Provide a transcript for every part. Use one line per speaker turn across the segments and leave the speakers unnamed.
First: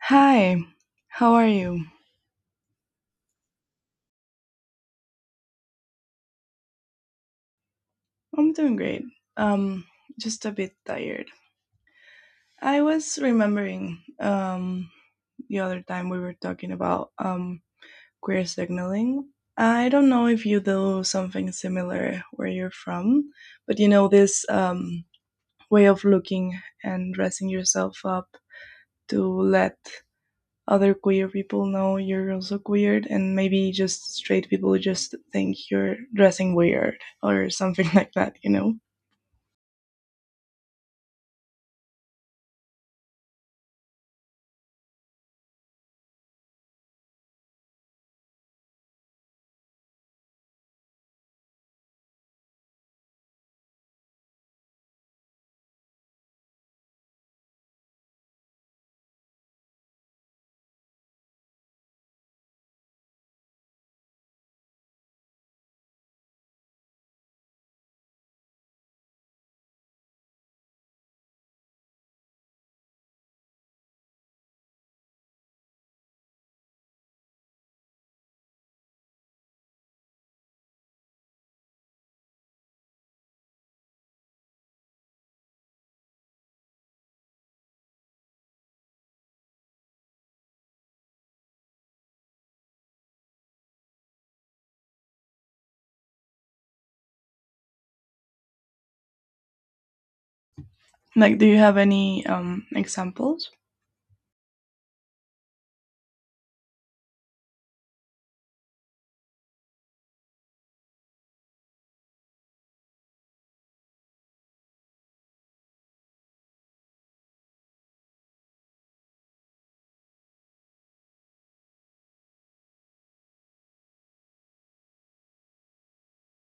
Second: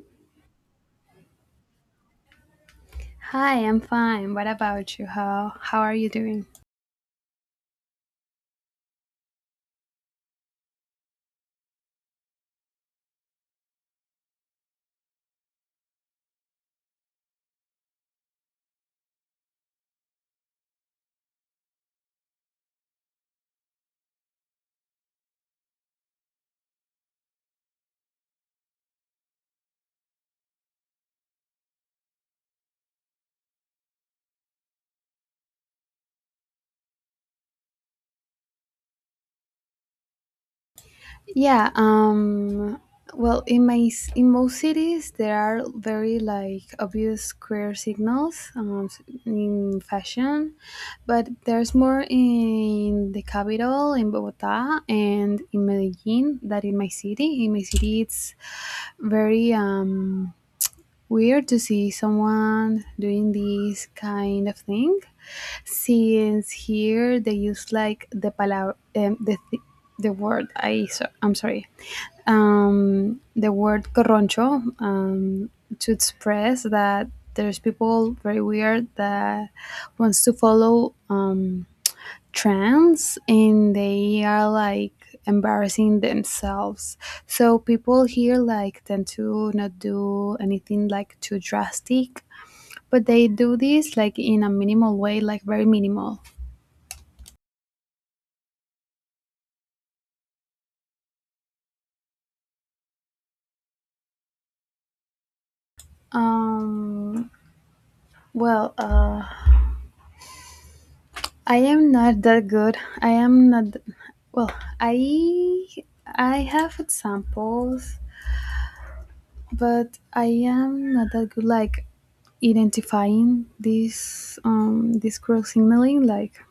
Hi, how are you?
Hi, I'm fine. What about you? How are you doing?
I'm doing great. Um, just a bit tired. I was remembering the other time we were talking about queer signaling. I don't know if you do something similar where you're from, but you know this way of looking and dressing yourself up to let other queer people know you're also queer, and maybe just straight people just think you're dressing weird or something like that, you know?
Yeah, well, in in most cities there are very like obvious queer signals in fashion, but there's more in the capital in Bogota and in Medellin than in my city. In my city, it's very weird to see someone doing this kind of thing since here they use like the palabra, the word I so, I'm sorry, the word corroncho, to express that there's people very weird that wants to follow trends and they are like embarrassing themselves. So people here like tend to not do anything like too drastic, but they do this like in a minimal way, like very minimal.
Like, do you have any examples?
Um, well, uh, I am not that good. I am not. Th- Well, I I have examples, but I am not that good. Like identifying this cross signaling. Like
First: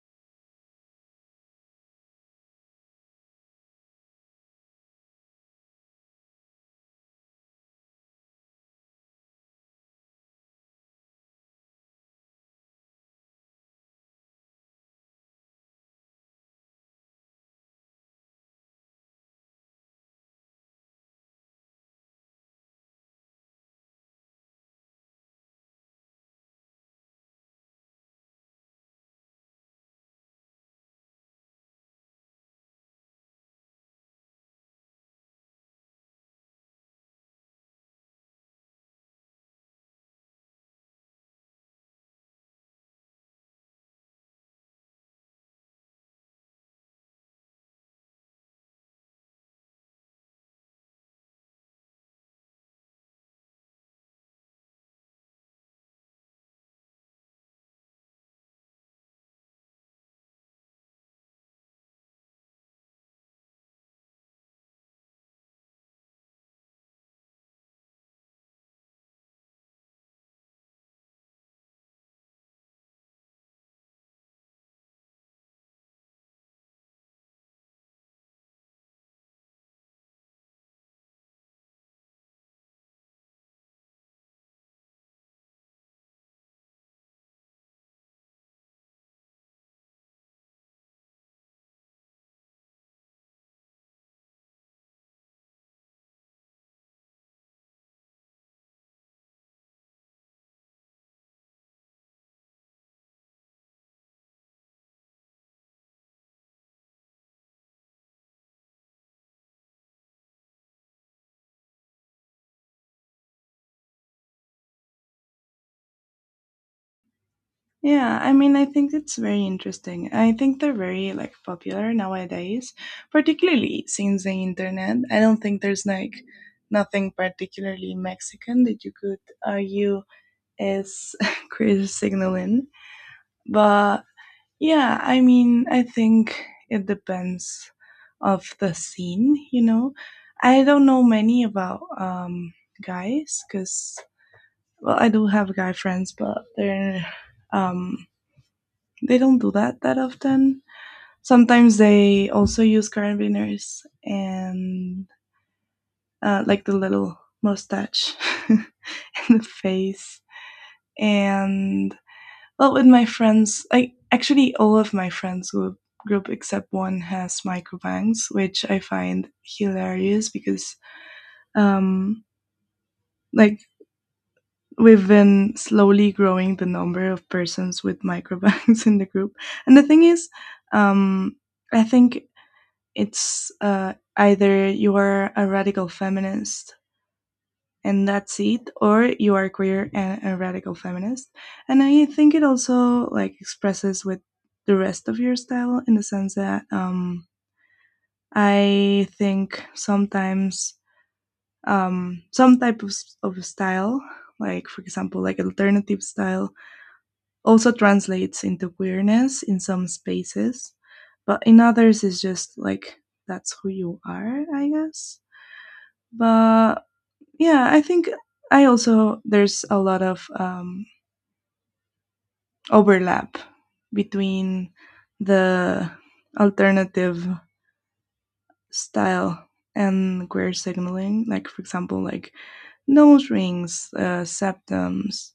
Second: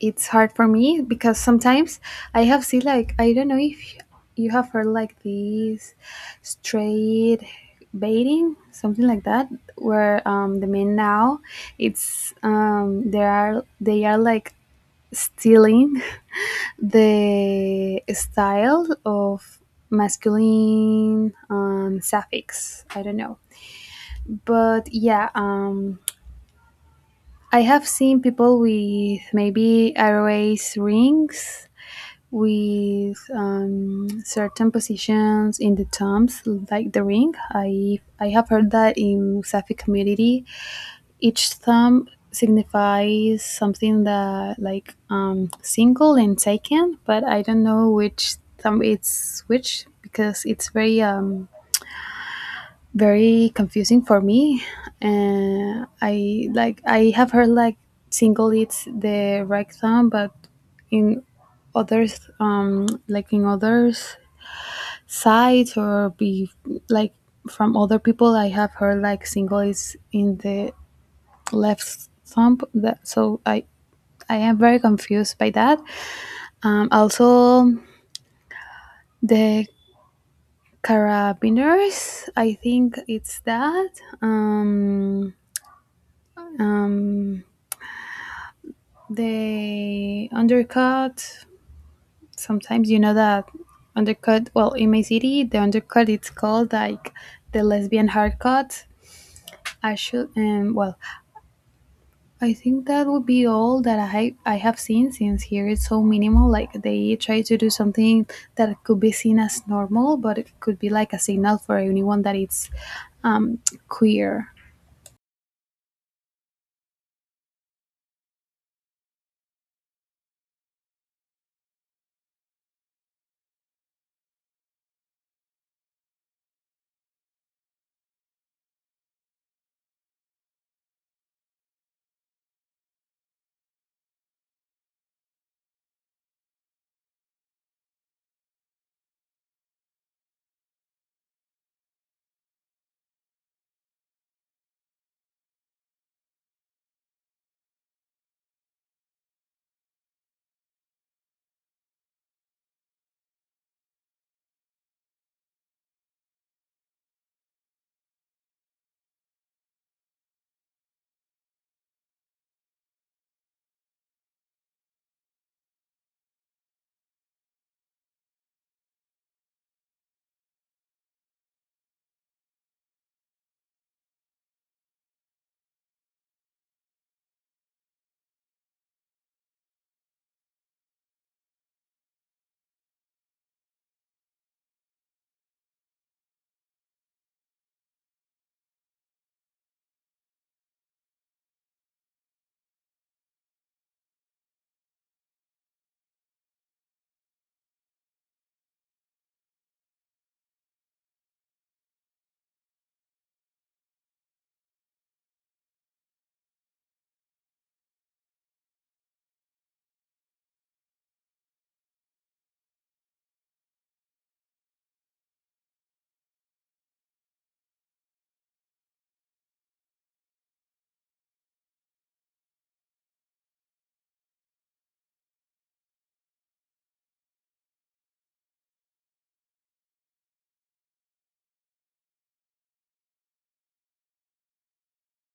it's hard for me because sometimes I have seen like I don't know if you have heard like these straight baiting something like that where, the men now it's there are they are like stealing the style of masculine suffix I don't know, but yeah, I have seen people with maybe erase rings with, certain positions in the tombs, like the ring. I have heard that in Safi community, each thumb signifies something that like, single and taken, but I don't know which thumb it's which because it's very very confusing for me. I like I have heard like single it's the right thumb, but in others, sites or be like from other people I have heard like single is in the left thumb. That so I am very confused by that. Also the carabiners I think it's that. Um, um They undercut. Sometimes you know that undercut. Well, in my city, the undercut it's called like the lesbian haircut. I should um well, I think that would be all that I have seen since here it's so minimal. Like they try to do something that could be seen as normal, but it could be like a signal for anyone that it's um queer.
Yeah, I mean, I think it's very interesting. I think they're very like popular nowadays, particularly since the internet. I don't think there's like nothing particularly Mexican that you could argue is queer signaling, but yeah, I mean, I think it depends of the scene, you know. I don't know many about guys cuz well, I do have guy friends, but they're um they don't do that that often. Sometimes they also use carabiners and like the little mustache in the face and well, with my friends, I actually all of my group except one has microbanks, which I find hilarious because um like we've been slowly growing the number of persons with microbanks in the group. And the thing is, um I think it's either you are a radical feminist and that's it, or you are queer and a radical feminist. And I think it also like expresses with the rest of your style, in the sense that I think sometimes some type of style, like for example like alternative style, also translates into queerness in some spaces, but in others it's just like that's who you are, I guess. But yeah, I think I also there's a lot of overlap between the alternative style and queer signaling. Like for example, like nose rings, septums,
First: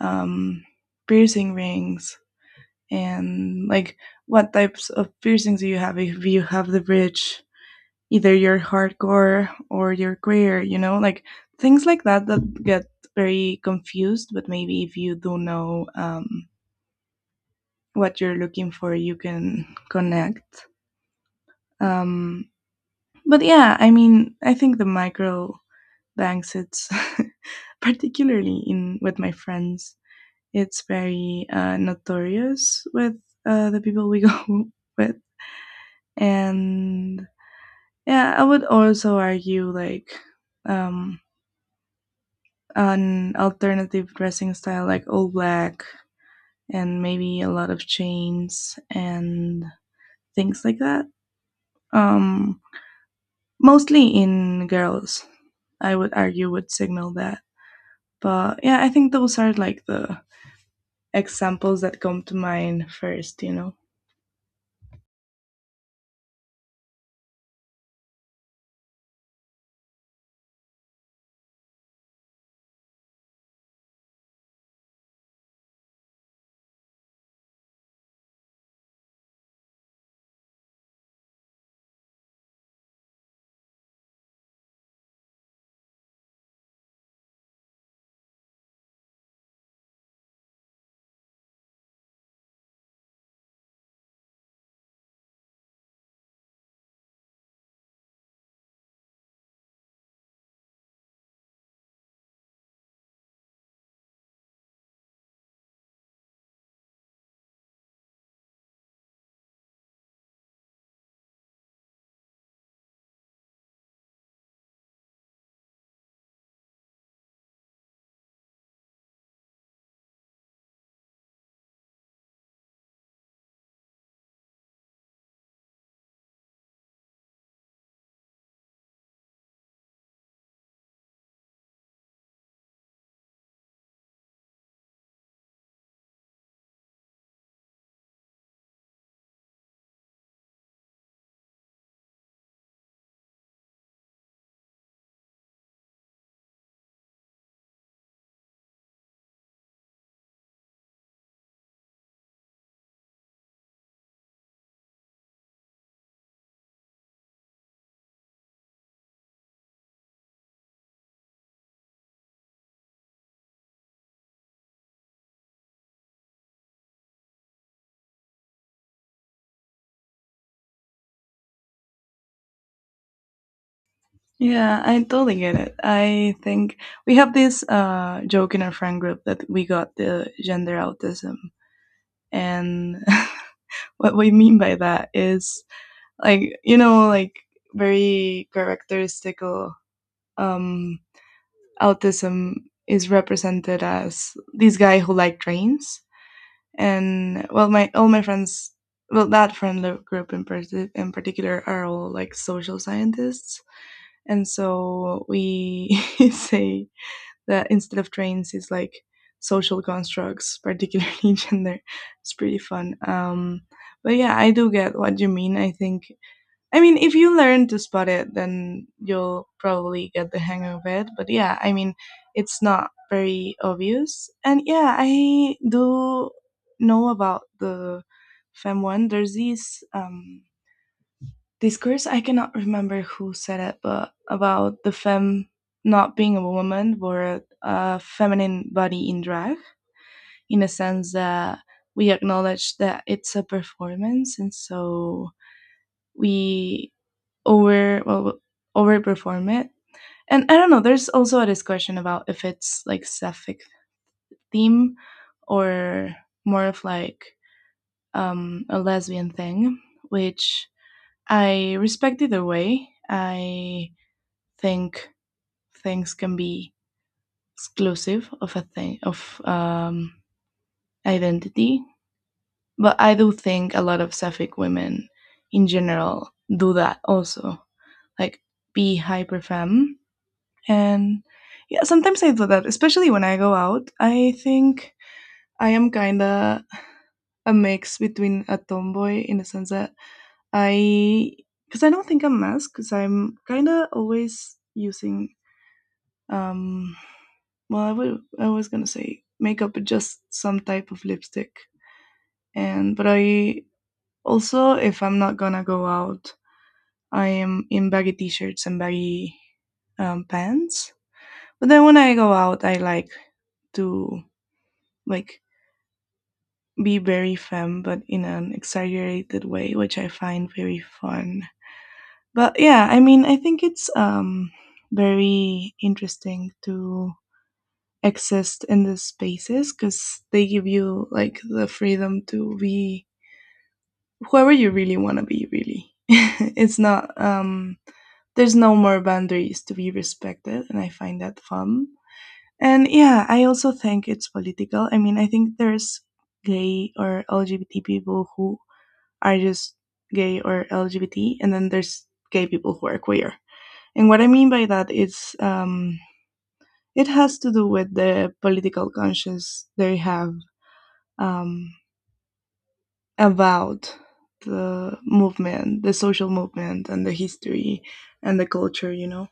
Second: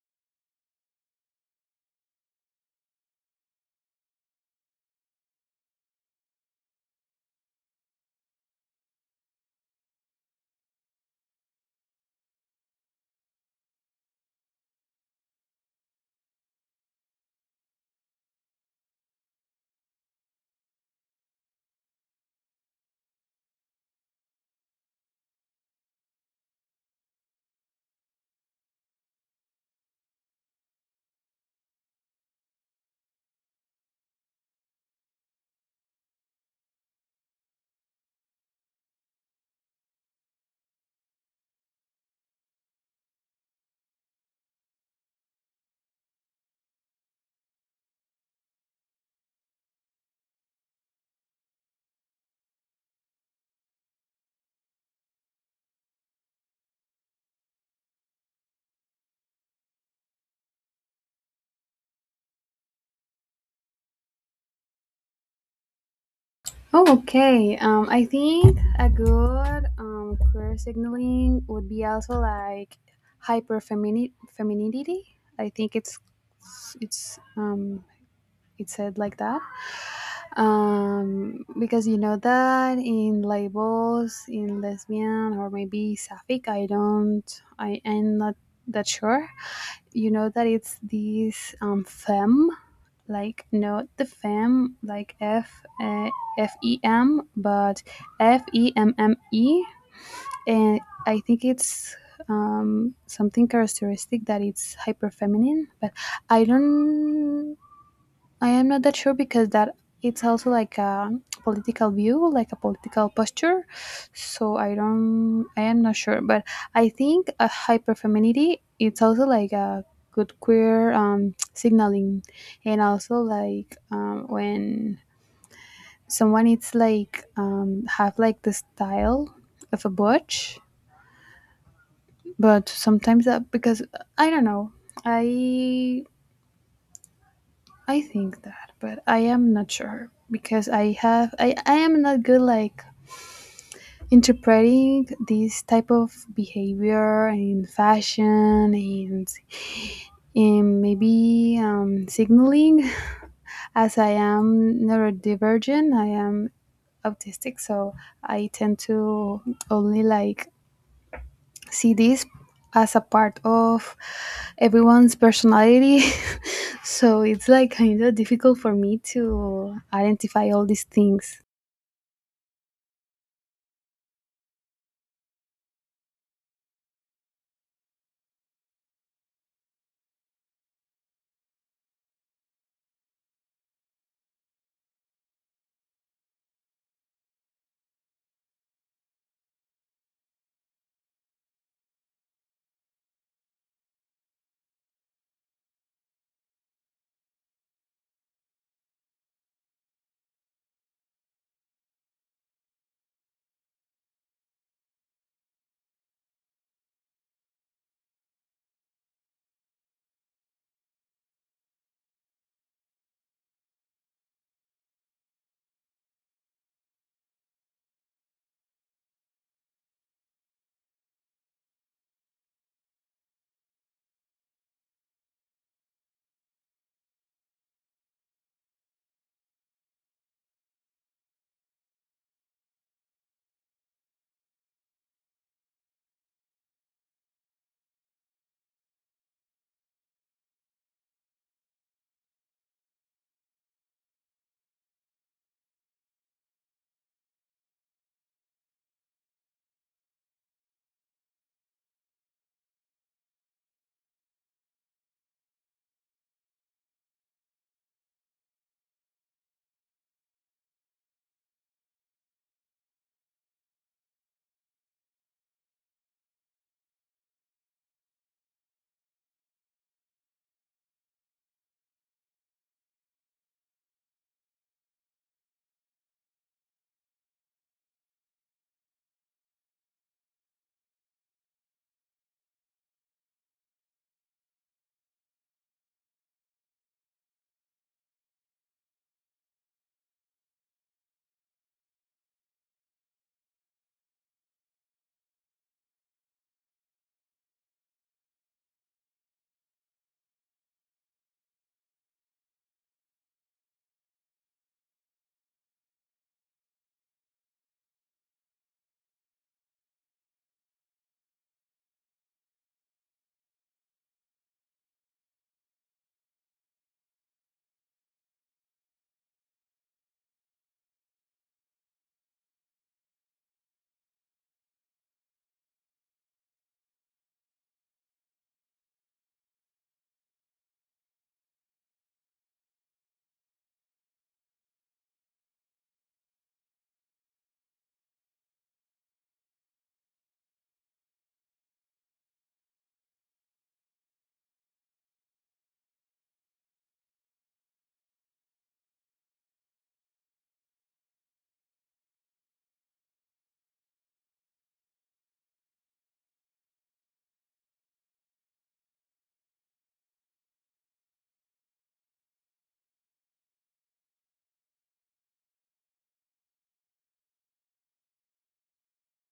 um, piercing rings, and like what types of piercings do you have? If you have the bridge, either your hardcore or your career, you know, like things like that that get very confused. But maybe if you do know what you're looking for, you can connect. Um, but yeah, I mean, I think the micro banks, it's particularly in with my friends, it's very notorious with the people we go with, and yeah, I would also argue like um, an alternative dressing style like all black and maybe a lot of chains and things like that. Um, mostly in girls, I would argue would signal that. But yeah, I think those are like the examples that come to mind first, you know.
Oh, okay. I think a good queer signaling would be also like hyper femininity. I think it's um, it's said like that. Because you know that in labels in lesbian or maybe sapphic, I am not that sure. You know that it's this femme, like not the fem, like uh, f e m, but f e m m e, and I think it's something characteristic that it's hyper feminine, but i don't I am not that sure because that it's also like a political view, like a political posture. So I am not sure, but I think a hyperfemininity it's also like a good queer signaling, and also like, when someone it's like, have like the style of a butch, but sometimes that because I don't know, I I think that, but I am not sure because I am not good like interpreting this type of behavior and fashion and maybe signaling as I am neurodivergent. I am autistic, so I tend to only like see this as a part of everyone's personality. So it's like kind of difficult for me to identify all these things.
Yeah, I totally get it. I think we have this joke in our friend group that we got the gender autism. And what we mean by that is like you know like very characteristic. um autism is represented as this guy who liked trains, and well my all my friends, well that friend group in particular are all like social scientists, and so we say that instead of trains it's like social constructs, particularly gender. It's pretty fun. But yeah, I do get what you mean. I think I mean, if you learn to spot it, then you'll probably get the hang of it. But yeah, I mean, it's not very obvious. And yeah, I do know about the Fem one. There's this discourse, I cannot remember who said it, but about the Fem not being a woman, but a feminine body in drag, in a sense that we acknowledge that it's a performance. And so we over well overperform it. And I don't know, there's also a discussion about if it's like sapphic theme or more of like a lesbian thing, which I respect either way. I think things can be exclusive of a thing of identity, but I do think a lot of sapphic women in general do that also, like be hyper femme. And yeah, sometimes I do that, especially when I go out. I think I am kind of a mix between a tomboy, in the sense that I, because I don't think I'm masked, because I'm kind of always using, um, well, I, would, I was going to say makeup, but just some type of lipstick. And, but I also, if I'm not going to go out, I am in baggy t shirts and baggy pants. But then when I go out, I like to like be very femme but in an exaggerated way, which I find very fun. But yeah, I mean, I think it's very interesting to exist in these spaces, because they give you like the freedom to be whoever you really want to be, really. It's not there's no more boundaries to be respected, and I find that fun. And yeah, I also think it's political. I mean, I think there's gay or LGBT people who are just gay or LGBT, and then there's gay people who are queer. And what I mean by that is it has to do with the political conscience they have um, about the movement, the social movement, and the history and the culture, you know?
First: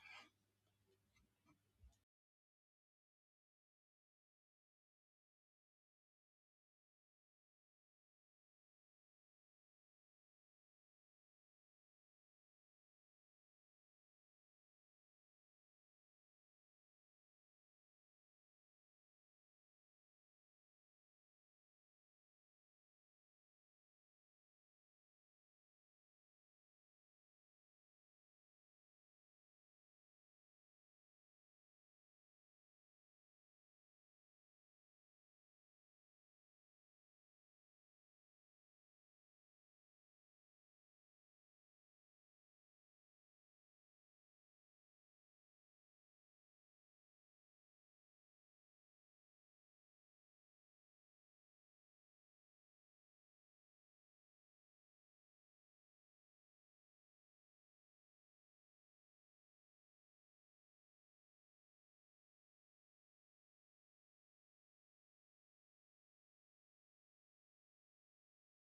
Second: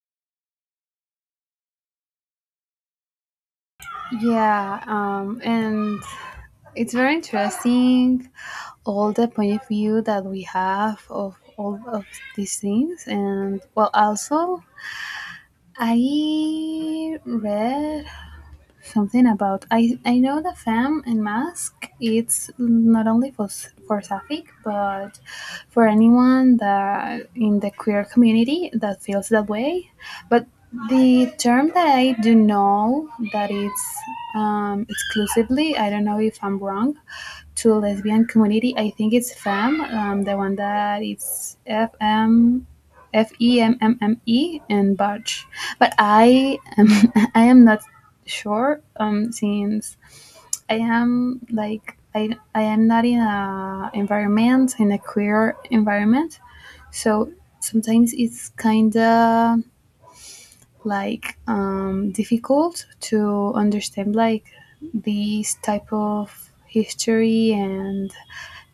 Yeah, and it's very interesting all the point of view that we have of all of these things. And well, also, I read something about I know the fam and mask. It's not only for for Safik, but for anyone that in the queer community that feels that way. But the term that I do know that it's exclusively. I don't know if I'm wrong, to lesbian community. I think it's FEM, the one that it's F M F E M M M E and Barge. But I am I am not sure, since I am like I am not in a environment in a queer environment, so sometimes it's kind of like difficult to understand like these type of history and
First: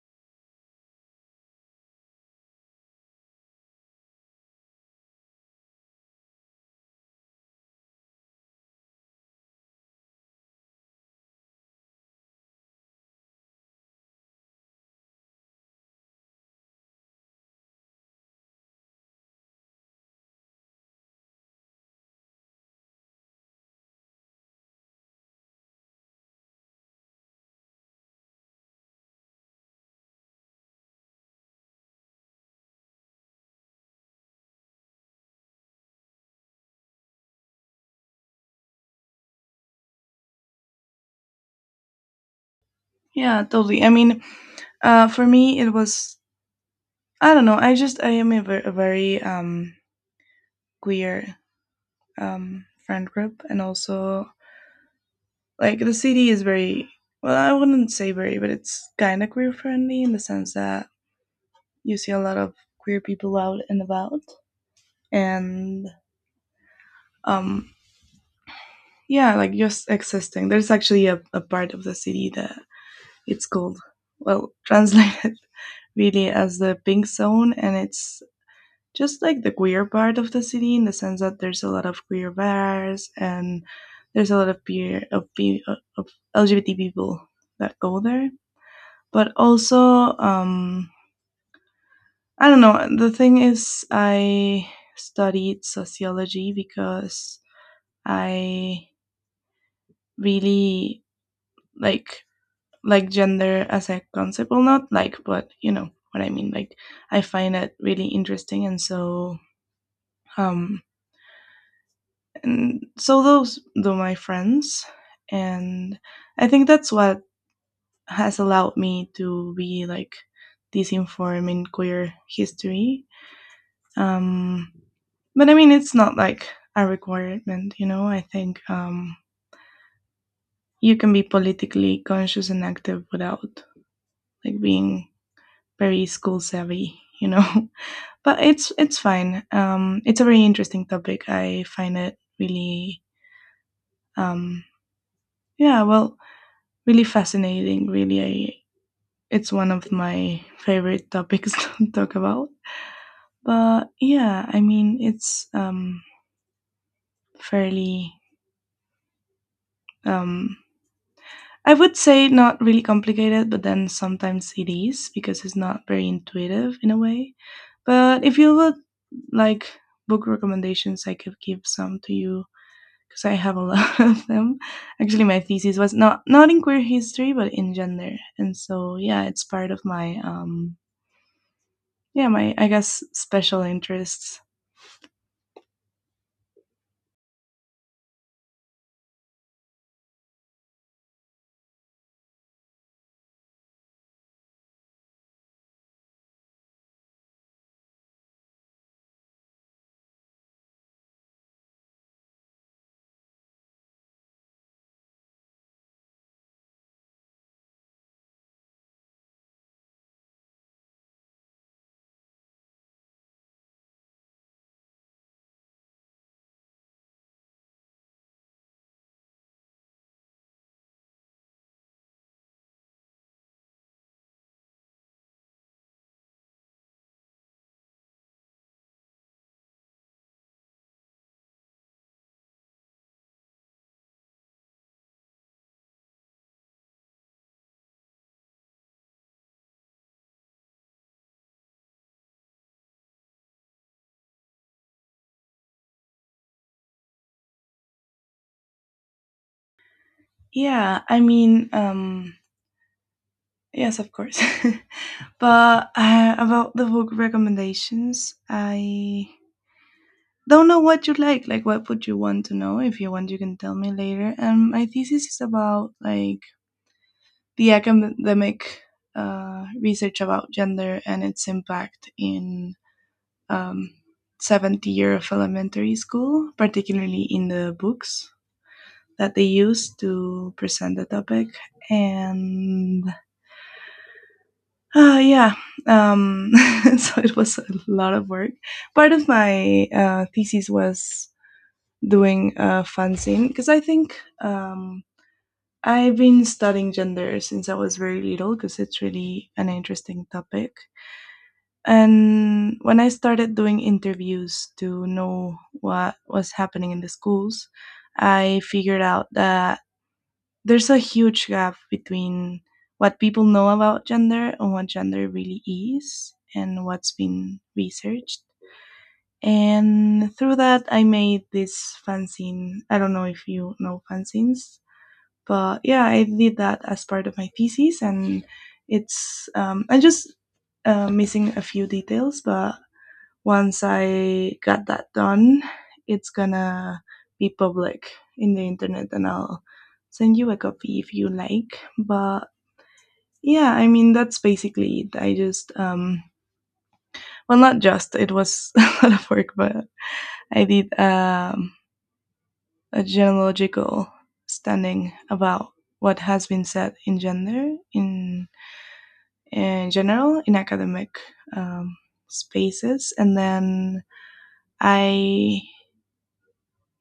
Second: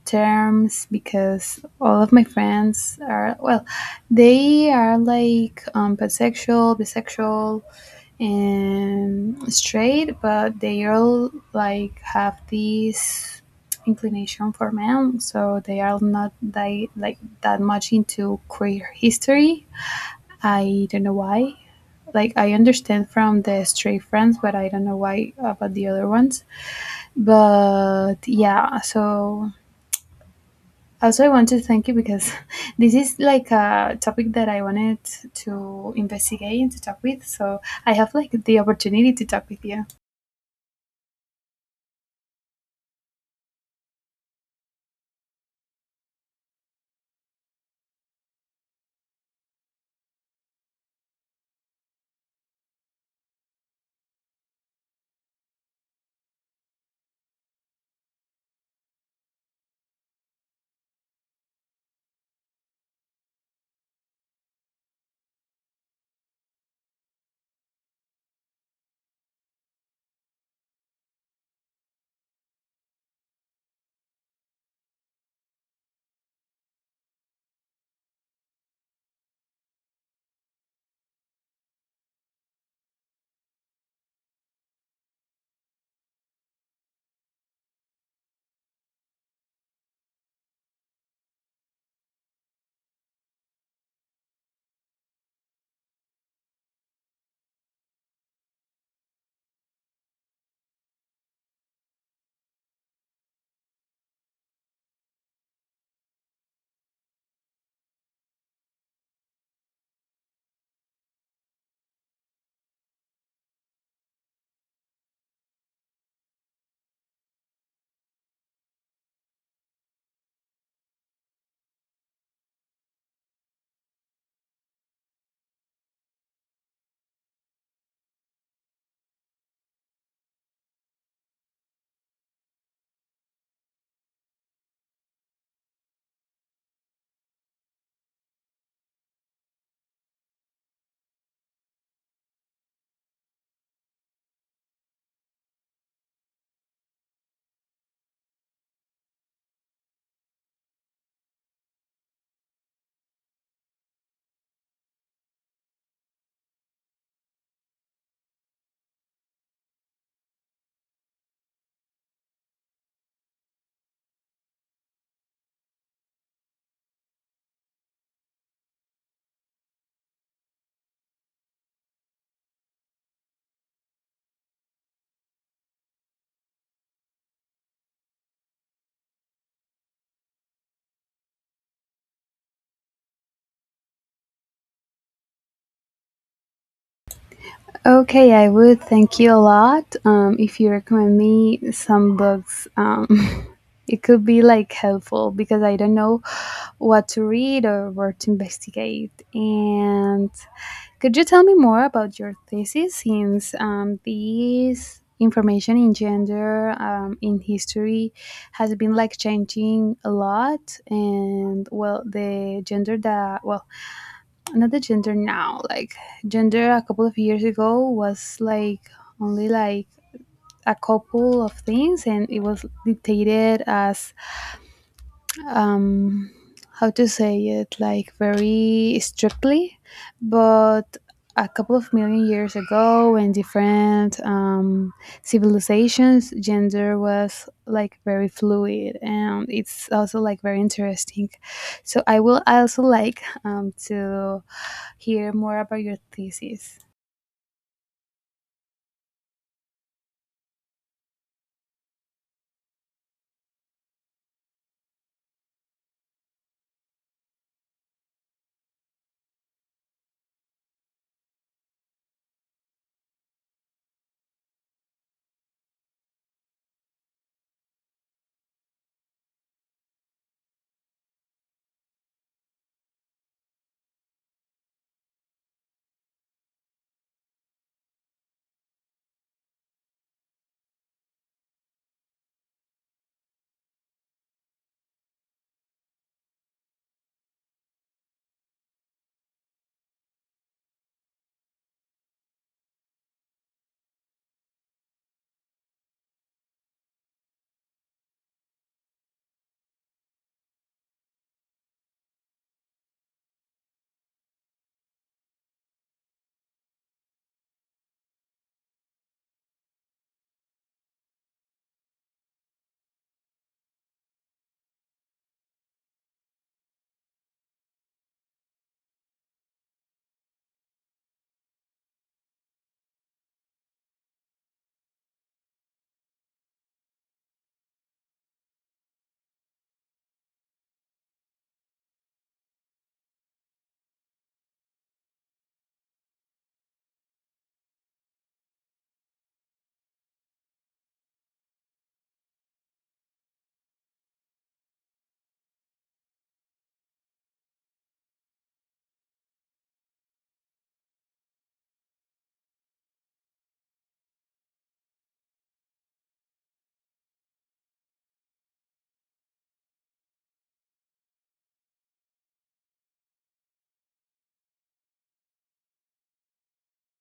terms because all of my friends are well they are like pansexual bisexual and straight, but they all like have this inclination for men, so they are not that, like that much into queer history. I don't know why. Like I understand from the straight friends, but I don't know why about the other ones. But yeah, so also, I want to thank you because this is like a topic that I wanted to investigate and to talk with. So I have like the opportunity to talk with you.
Yeah, totally. I mean, uh, for me, it was I don't know. I just I am a, ver- a very queer friend group, and also like the city is very well. I wouldn't say very, but it's kind of queer friendly, in the sense that you see a lot of queer people out and about, and um, yeah, like just existing. There's actually a part of the city that it's called well translated really as the pink zone, and it's just like the queer part of the city in the sense that there's a lot of queer bars and there's a lot of peer of, pe- of LGBT people that go there. But also, I don't know. The thing is, I studied sociology because I really like like gender as a concept. Well, not like, but you know what I mean. Like, I find it really interesting, and so um, and so those were my friends. And I think that's what has allowed me to be like this informed in queer history. Um, but I mean, it's not like a requirement, you know? I think you can be politically conscious and active without like being very school savvy, you know? But it's fine. It's a very interesting topic. I find it really um, yeah, well, really fascinating. Really, I, it's one of my favorite topics to talk about. But yeah, I mean, it's fairly, um, I would say not really complicated, but then sometimes it is because it's not very intuitive in a way. But if you would like book recommendations, I could give some to you because I have a lot of them. Actually, my thesis was not in queer history, but in gender, and so yeah, it's part of my yeah my I guess special interests.
Okay, I would. Thank you a lot. If you recommend me some books, it could be like helpful because I don't know what to read or where to investigate. And could you tell me more about your thesis since, this information in gender, in history, has been like changing a lot? And well, the gender that, well, another gender now like gender a couple of years ago was like only like a couple of things and it was dictated as um how to say it like very strictly, but a couple of million years ago in different civilizations gender was like very fluid and it's also like very interesting, so I will also like to hear more about your thesis.
Yeah, I mean yes, of course. But about the book recommendations, I don't know what you like what would you want to know. If you want, you can tell me later. And my thesis is about like the academic research about gender and its impact in um, seventh year of elementary school, particularly in the books that they use to present the topic. And yeah, um, so it was a lot of work. Part of my thesis was doing a fanzine, because I think I've been studying gender since I was very little because it's really an interesting topic. And when I started doing interviews to know what was happening in the schools, I figured out that there's a huge gap between what people know about gender and what gender really is and what's been researched. And through that, I made this fanzine. I don't know if you know fanzines, but yeah, I did that as part of my thesis, and it's I'm just missing a few details, but once I got that done, it's gonna be public in the internet, and I'll send you a copy if you like. But yeah, I mean, that's basically it. I just, well, not just, it was a lot of work, but I did a genealogical standing about what has been said in gender in general in academic um, spaces. And then I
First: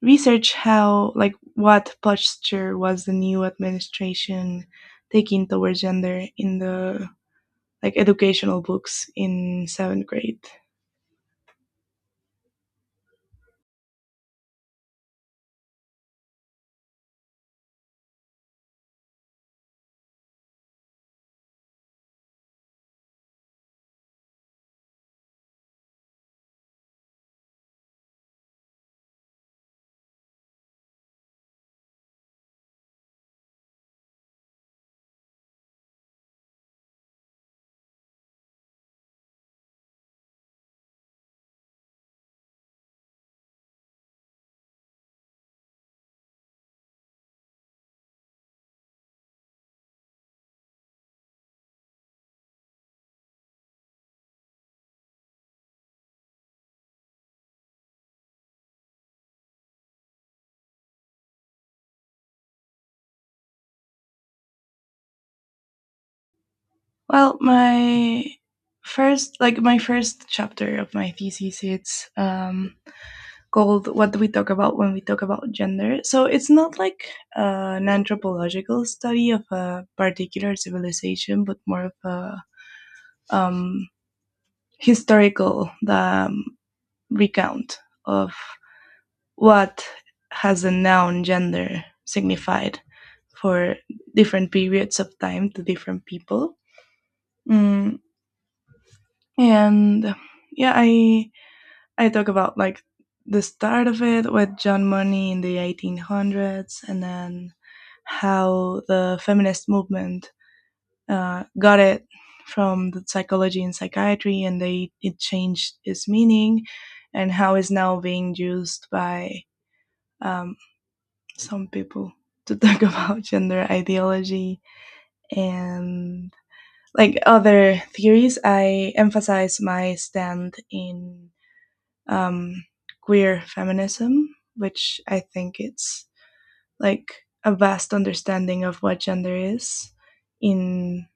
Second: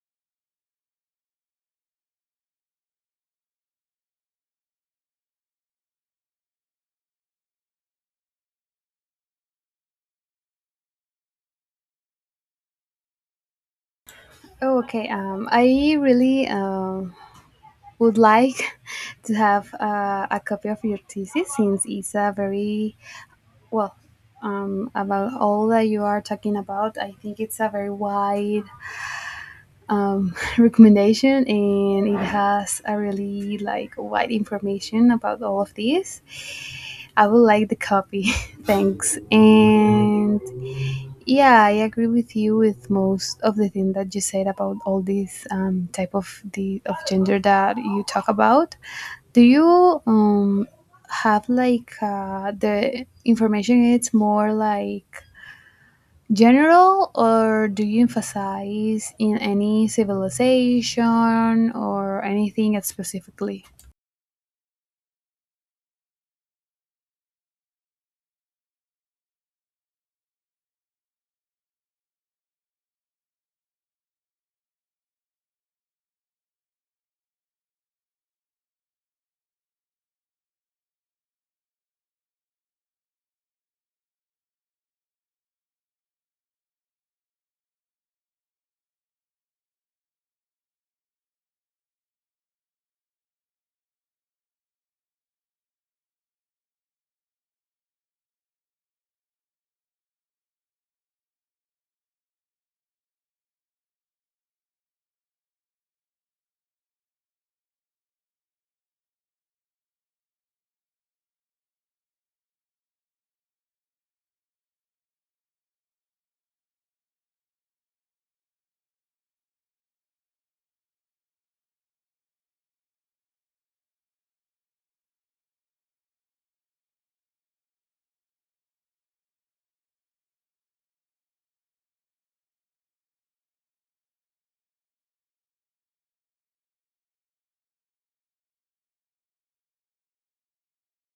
research how, like what posture was the new administration taking towards gender in the like educational books in seventh grade.
Oh, okay. I really would like to have a copy of your thesis since it's a very, well, about all that you are talking about. I think it's a very wide recommendation and it has a really like wide information about all of this. I would like the copy. Thanks. And yeah, I agree with you with most of the thing that you said about all these type of the of gender that you talk about. Do you have like the information? It's more like general, or do you emphasize in any civilization or anything specifically?
Well my first, like my first chapter of my thesis it's called What Do We Talk About When We Talk About Gender? So it's not like an anthropological study of a particular civilization, but more of a um, historical recount of what has the noun gender signified for different periods of time to different people. Mm, and yeah, I talk about like the start of it with John Money in the 1800s, and then how the feminist movement got it from the psychology and psychiatry, and they it changed its meaning, and how it's now being used by um, some people to talk about gender ideology and like other theories. I emphasize my stand in um, queer feminism, which I think it's like a vast understanding of what gender is in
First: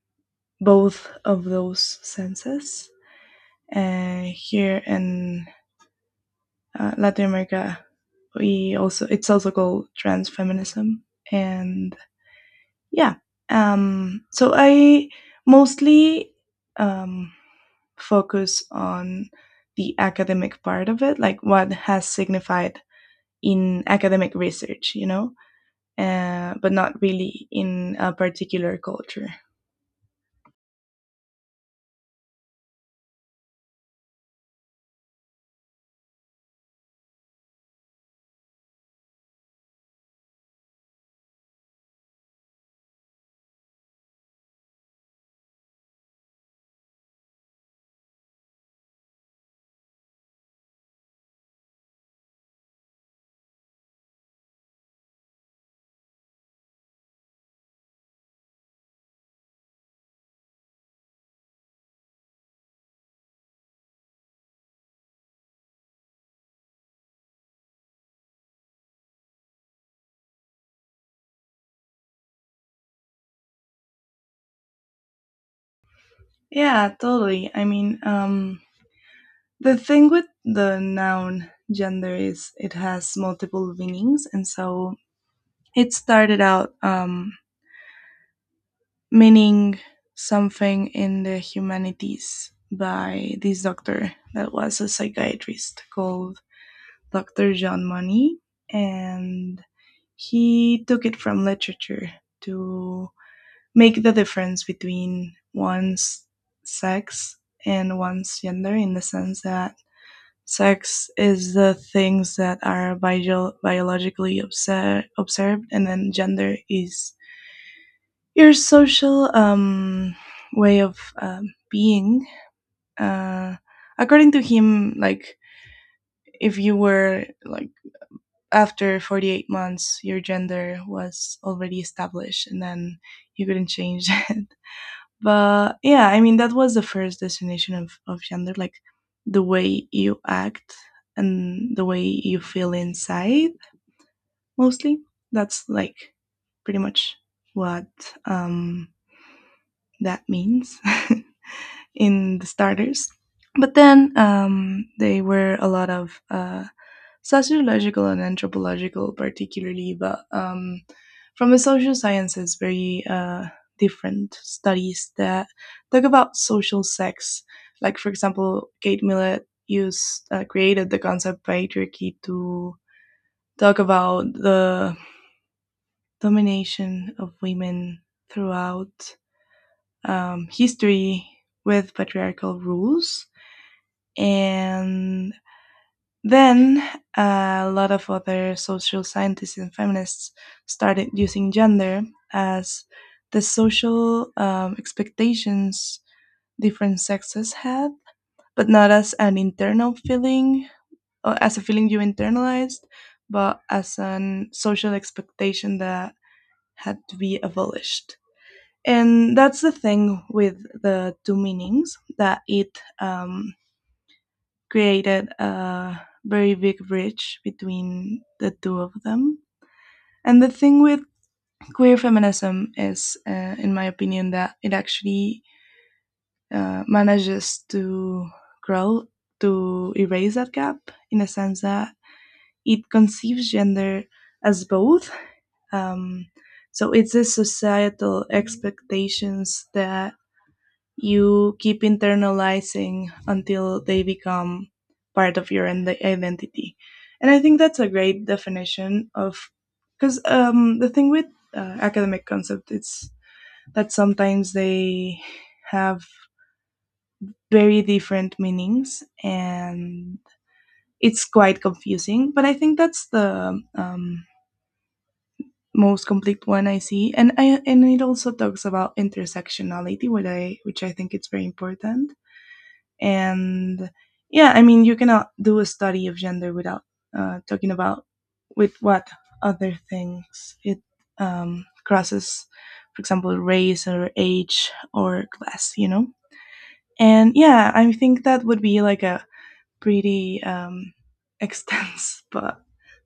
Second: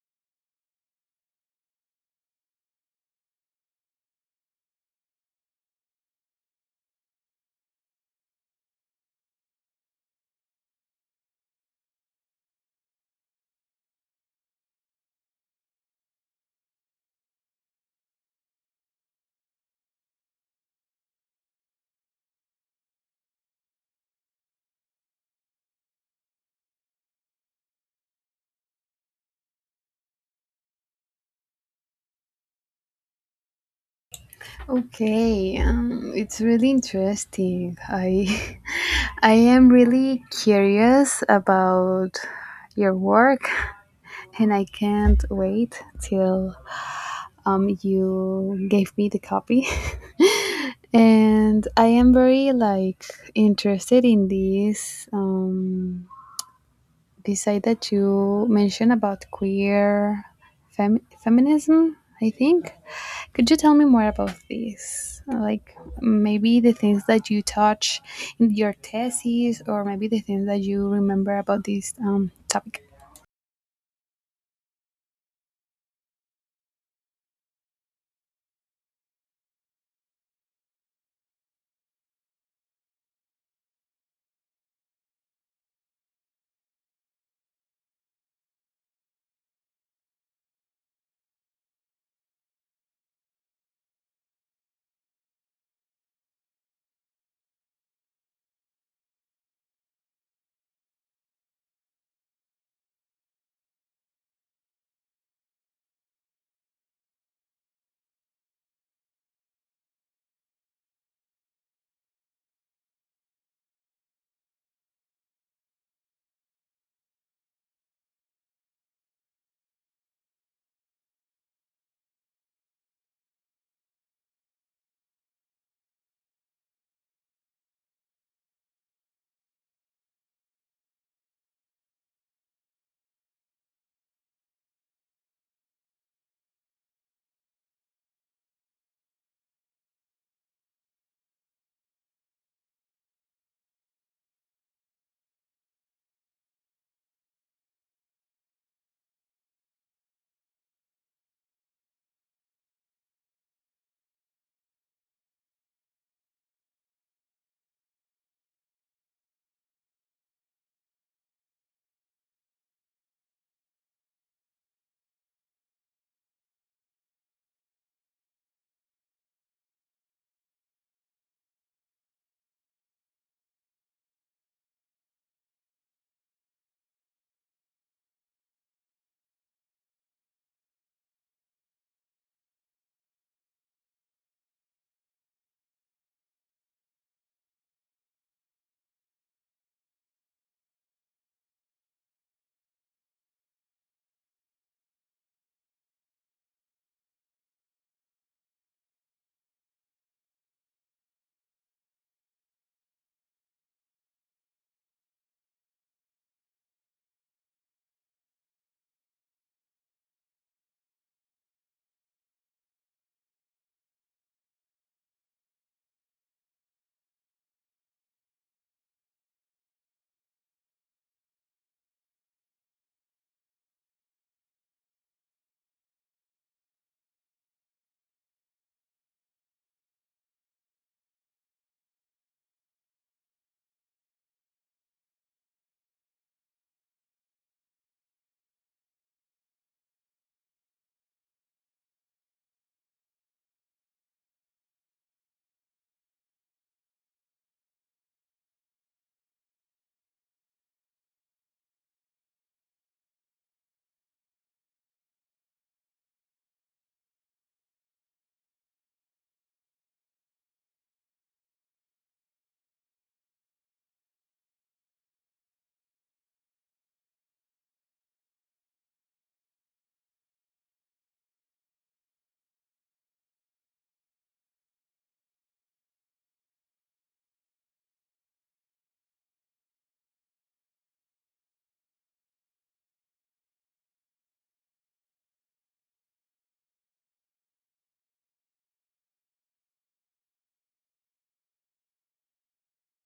both of those senses. Here in Latin America, we also it's also called trans feminism, and yeah. So I mostly um, focus on the academic part of it, like what has signified in academic research, you know, but not really in a particular culture.
Okay, it's really interesting. I I am really curious about your work, and I can't wait till, you gave me the copy. And I am very like interested in this. This side that you mentioned about queer feminism, I think. Could you tell me more about this? Like maybe the things that you touch in your thesis, or maybe the things that you remember about this topic.
Yeah, totally. I mean, the thing with the noun gender is it has multiple meanings, and so it started out meaning something in the humanities by this doctor that was a psychiatrist called Dr. John Money, and he took it from literature to make the difference between one's sex and one's gender in the sense that sex is the things that are biologically observed, and then gender is your social way of being uh, according to him. Like if you were like after 48 months your gender was already established, and then you couldn't change it. But yeah, I mean, that was the first destination of gender, like the way you act and the way you feel inside, mostly. That's like pretty much what um, that means in the starters. But then they were a lot of sociological and anthropological, particularly, but from the social sciences, very different studies that talk about social sex. Like, for example, Kate Millett used created the concept patriarchy to talk about the domination of women throughout history with patriarchal rules. And then a lot of other social scientists and feminists started using gender as the social expectations different sexes had, but not as an internal feeling or as a feeling you internalized, but as an social expectation that had to be abolished. And that's the thing with the two meanings, that it created a very big bridge between the two of them. And the thing with queer feminism is, in my opinion, that it actually manages to grow, to erase that gap, in the sense that it conceives gender as both. Um, so it's the societal expectations that you keep internalizing until they become part of your identity. And I think that's a great definition of, because the thing with academic concept is that sometimes they have very different meanings and it's quite confusing. But I think that's the most complete one I see, and it also talks about intersectionality, which I think it's very important. And yeah, I mean, you cannot do a study of gender without talking about with what other things it crosses. For example, race or age or class, you know. And yeah, I think that would be like a pretty extensive but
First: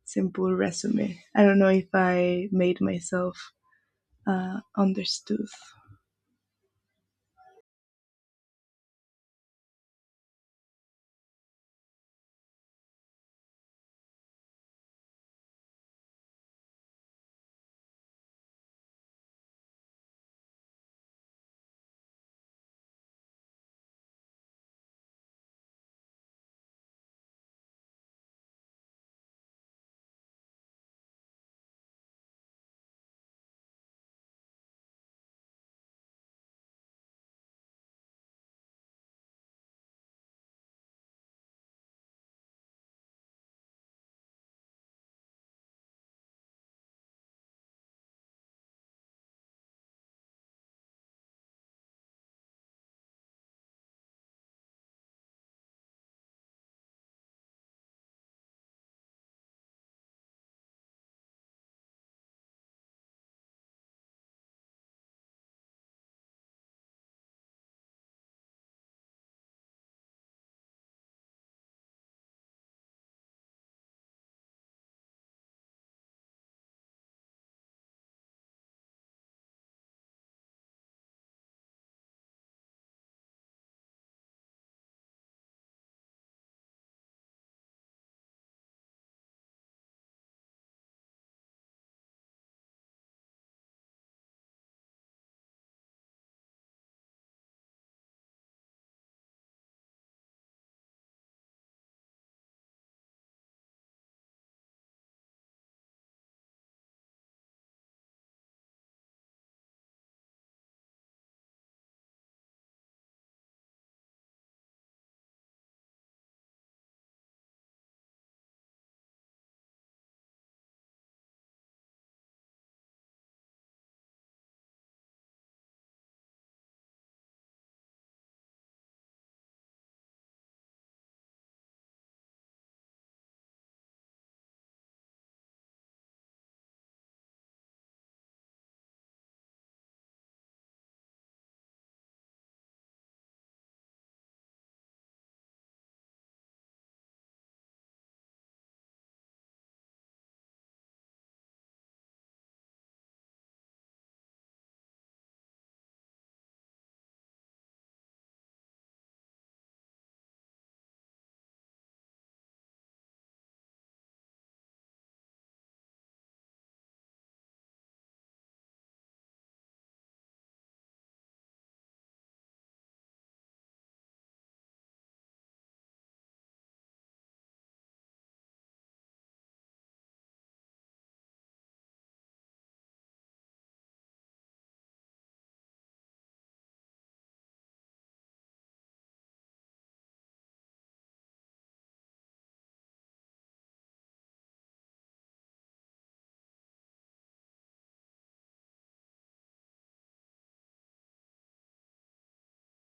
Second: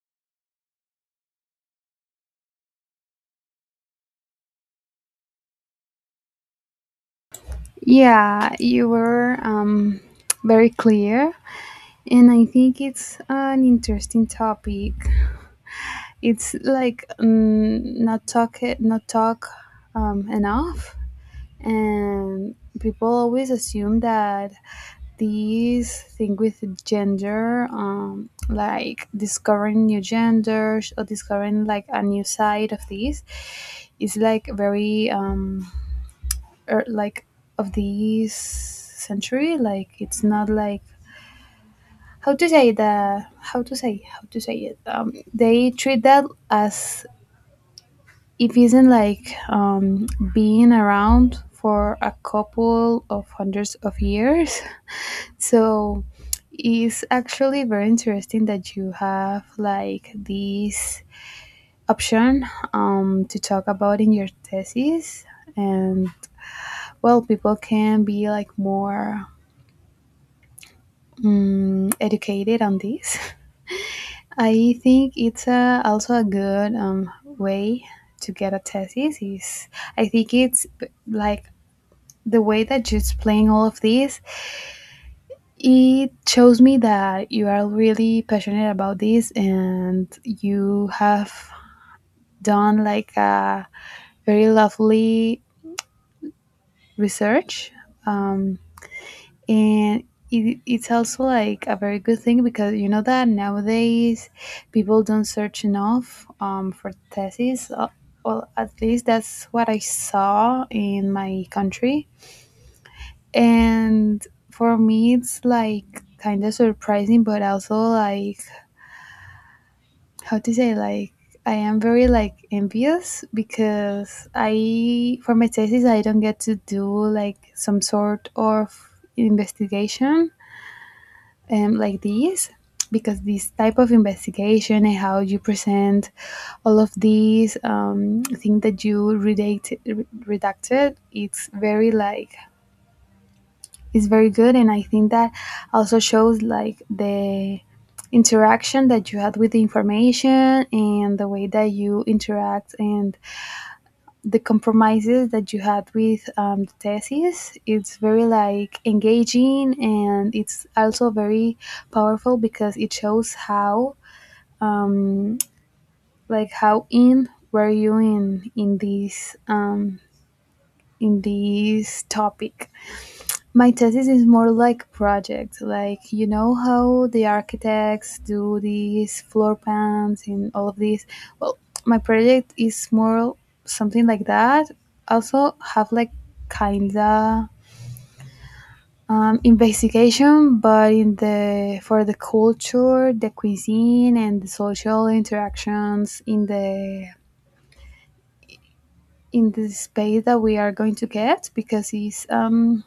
simple resume. I don't know if I made myself understood.
Yeah, you were very clear, and I think it's an interesting topic. It's like not talk enough. And people always assume that these thing with gender like discovering new genders or discovering like a new side of these, is like very like of this century, like it's not like how to say how to say it, they treat that as it isn't like being around for a couple of hundreds of years. So it's actually very interesting that you have like this option to talk about in your thesis. And well, people can be like more educated on this. I think it's a, also a good way to get a thesis. Is I think it's like the way that you explain all of this, it shows me that you are really passionate about this and you have done like a very lovely research. Um, and it, it's also like a very good thing because you know that nowadays people don't search enough for thesis. Well, at least that's what I saw in my country, and for me it's like kind of surprising, but also like how to say, like I am very like envious because I for my thesis I don't get to do like some sort of investigation, like this, because this type of investigation and how you present all of these things that you redacted it's very like is very good, and I think that also shows like the interaction that you had with the information and the way that you interact and the compromises that you had with, the thesis it's very like engaging, and it's also very powerful because it shows how um, like how in were you in this in this topic. My thesis is more like project, like you know how the architects do these floor plans and all of this. Well, my project is more something like that. Also have like kinda investigation, but in the for the culture, the cuisine, and the social interactions in the space that we are going to get because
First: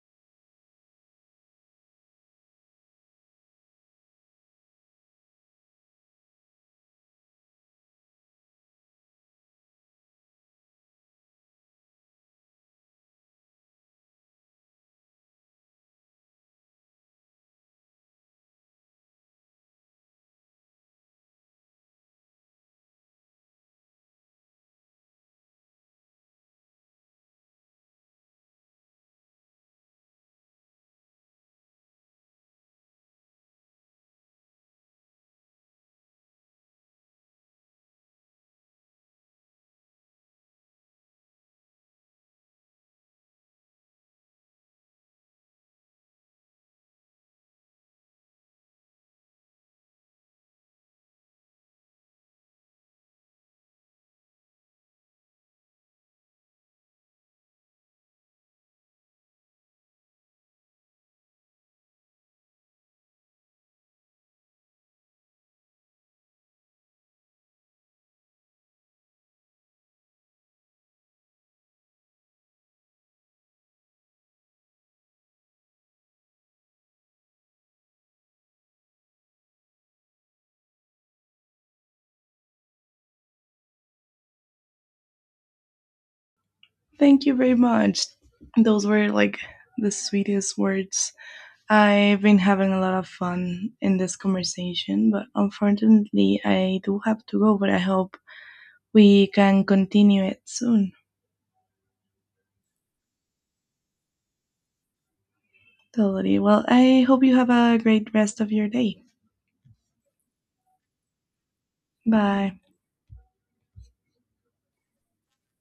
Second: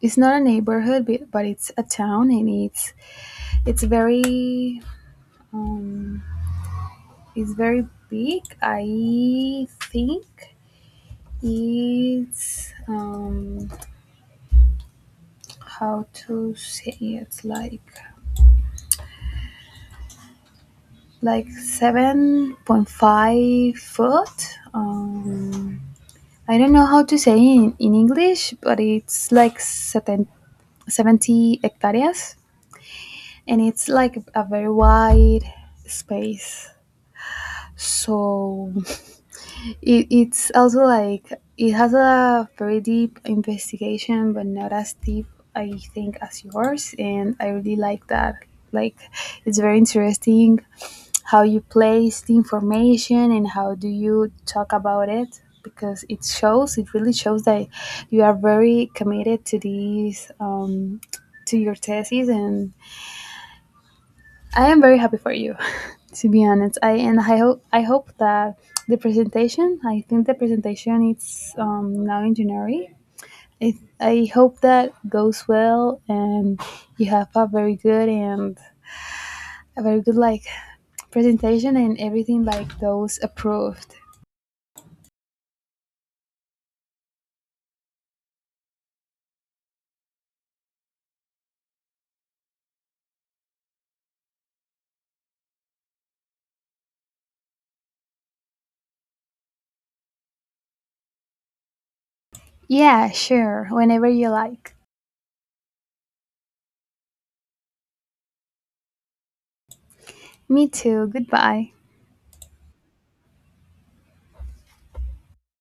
it's not a neighborhood, but it's a town, and it's very um, it's very big. I think it's how to say it like 7.5 foot. I don't know how to say in English, but it's like 70 hectares, and it's like a very wide space. So it, it's also like it has a very deep investigation, but not as deep, I think, as yours. And I really like that. Like, it's very interesting how you place the information and how do you talk about it because it shows it really shows that you are very committed to these to your thesis, and I am very happy for you, to be honest. I hope that the presentation. I think the presentation is now in January. I I hope that goes well, and you have a very good and a very good like presentation, and everything like those approved.
Thank you very much. Those were like the sweetest words. I've been having a lot of fun in this conversation, but unfortunately, I do have to go. But I hope we can continue it soon.
Yeah, sure. Whenever you like.
Totally. Well, I hope you have a great rest of your day.
Me too. Goodbye.
Bye.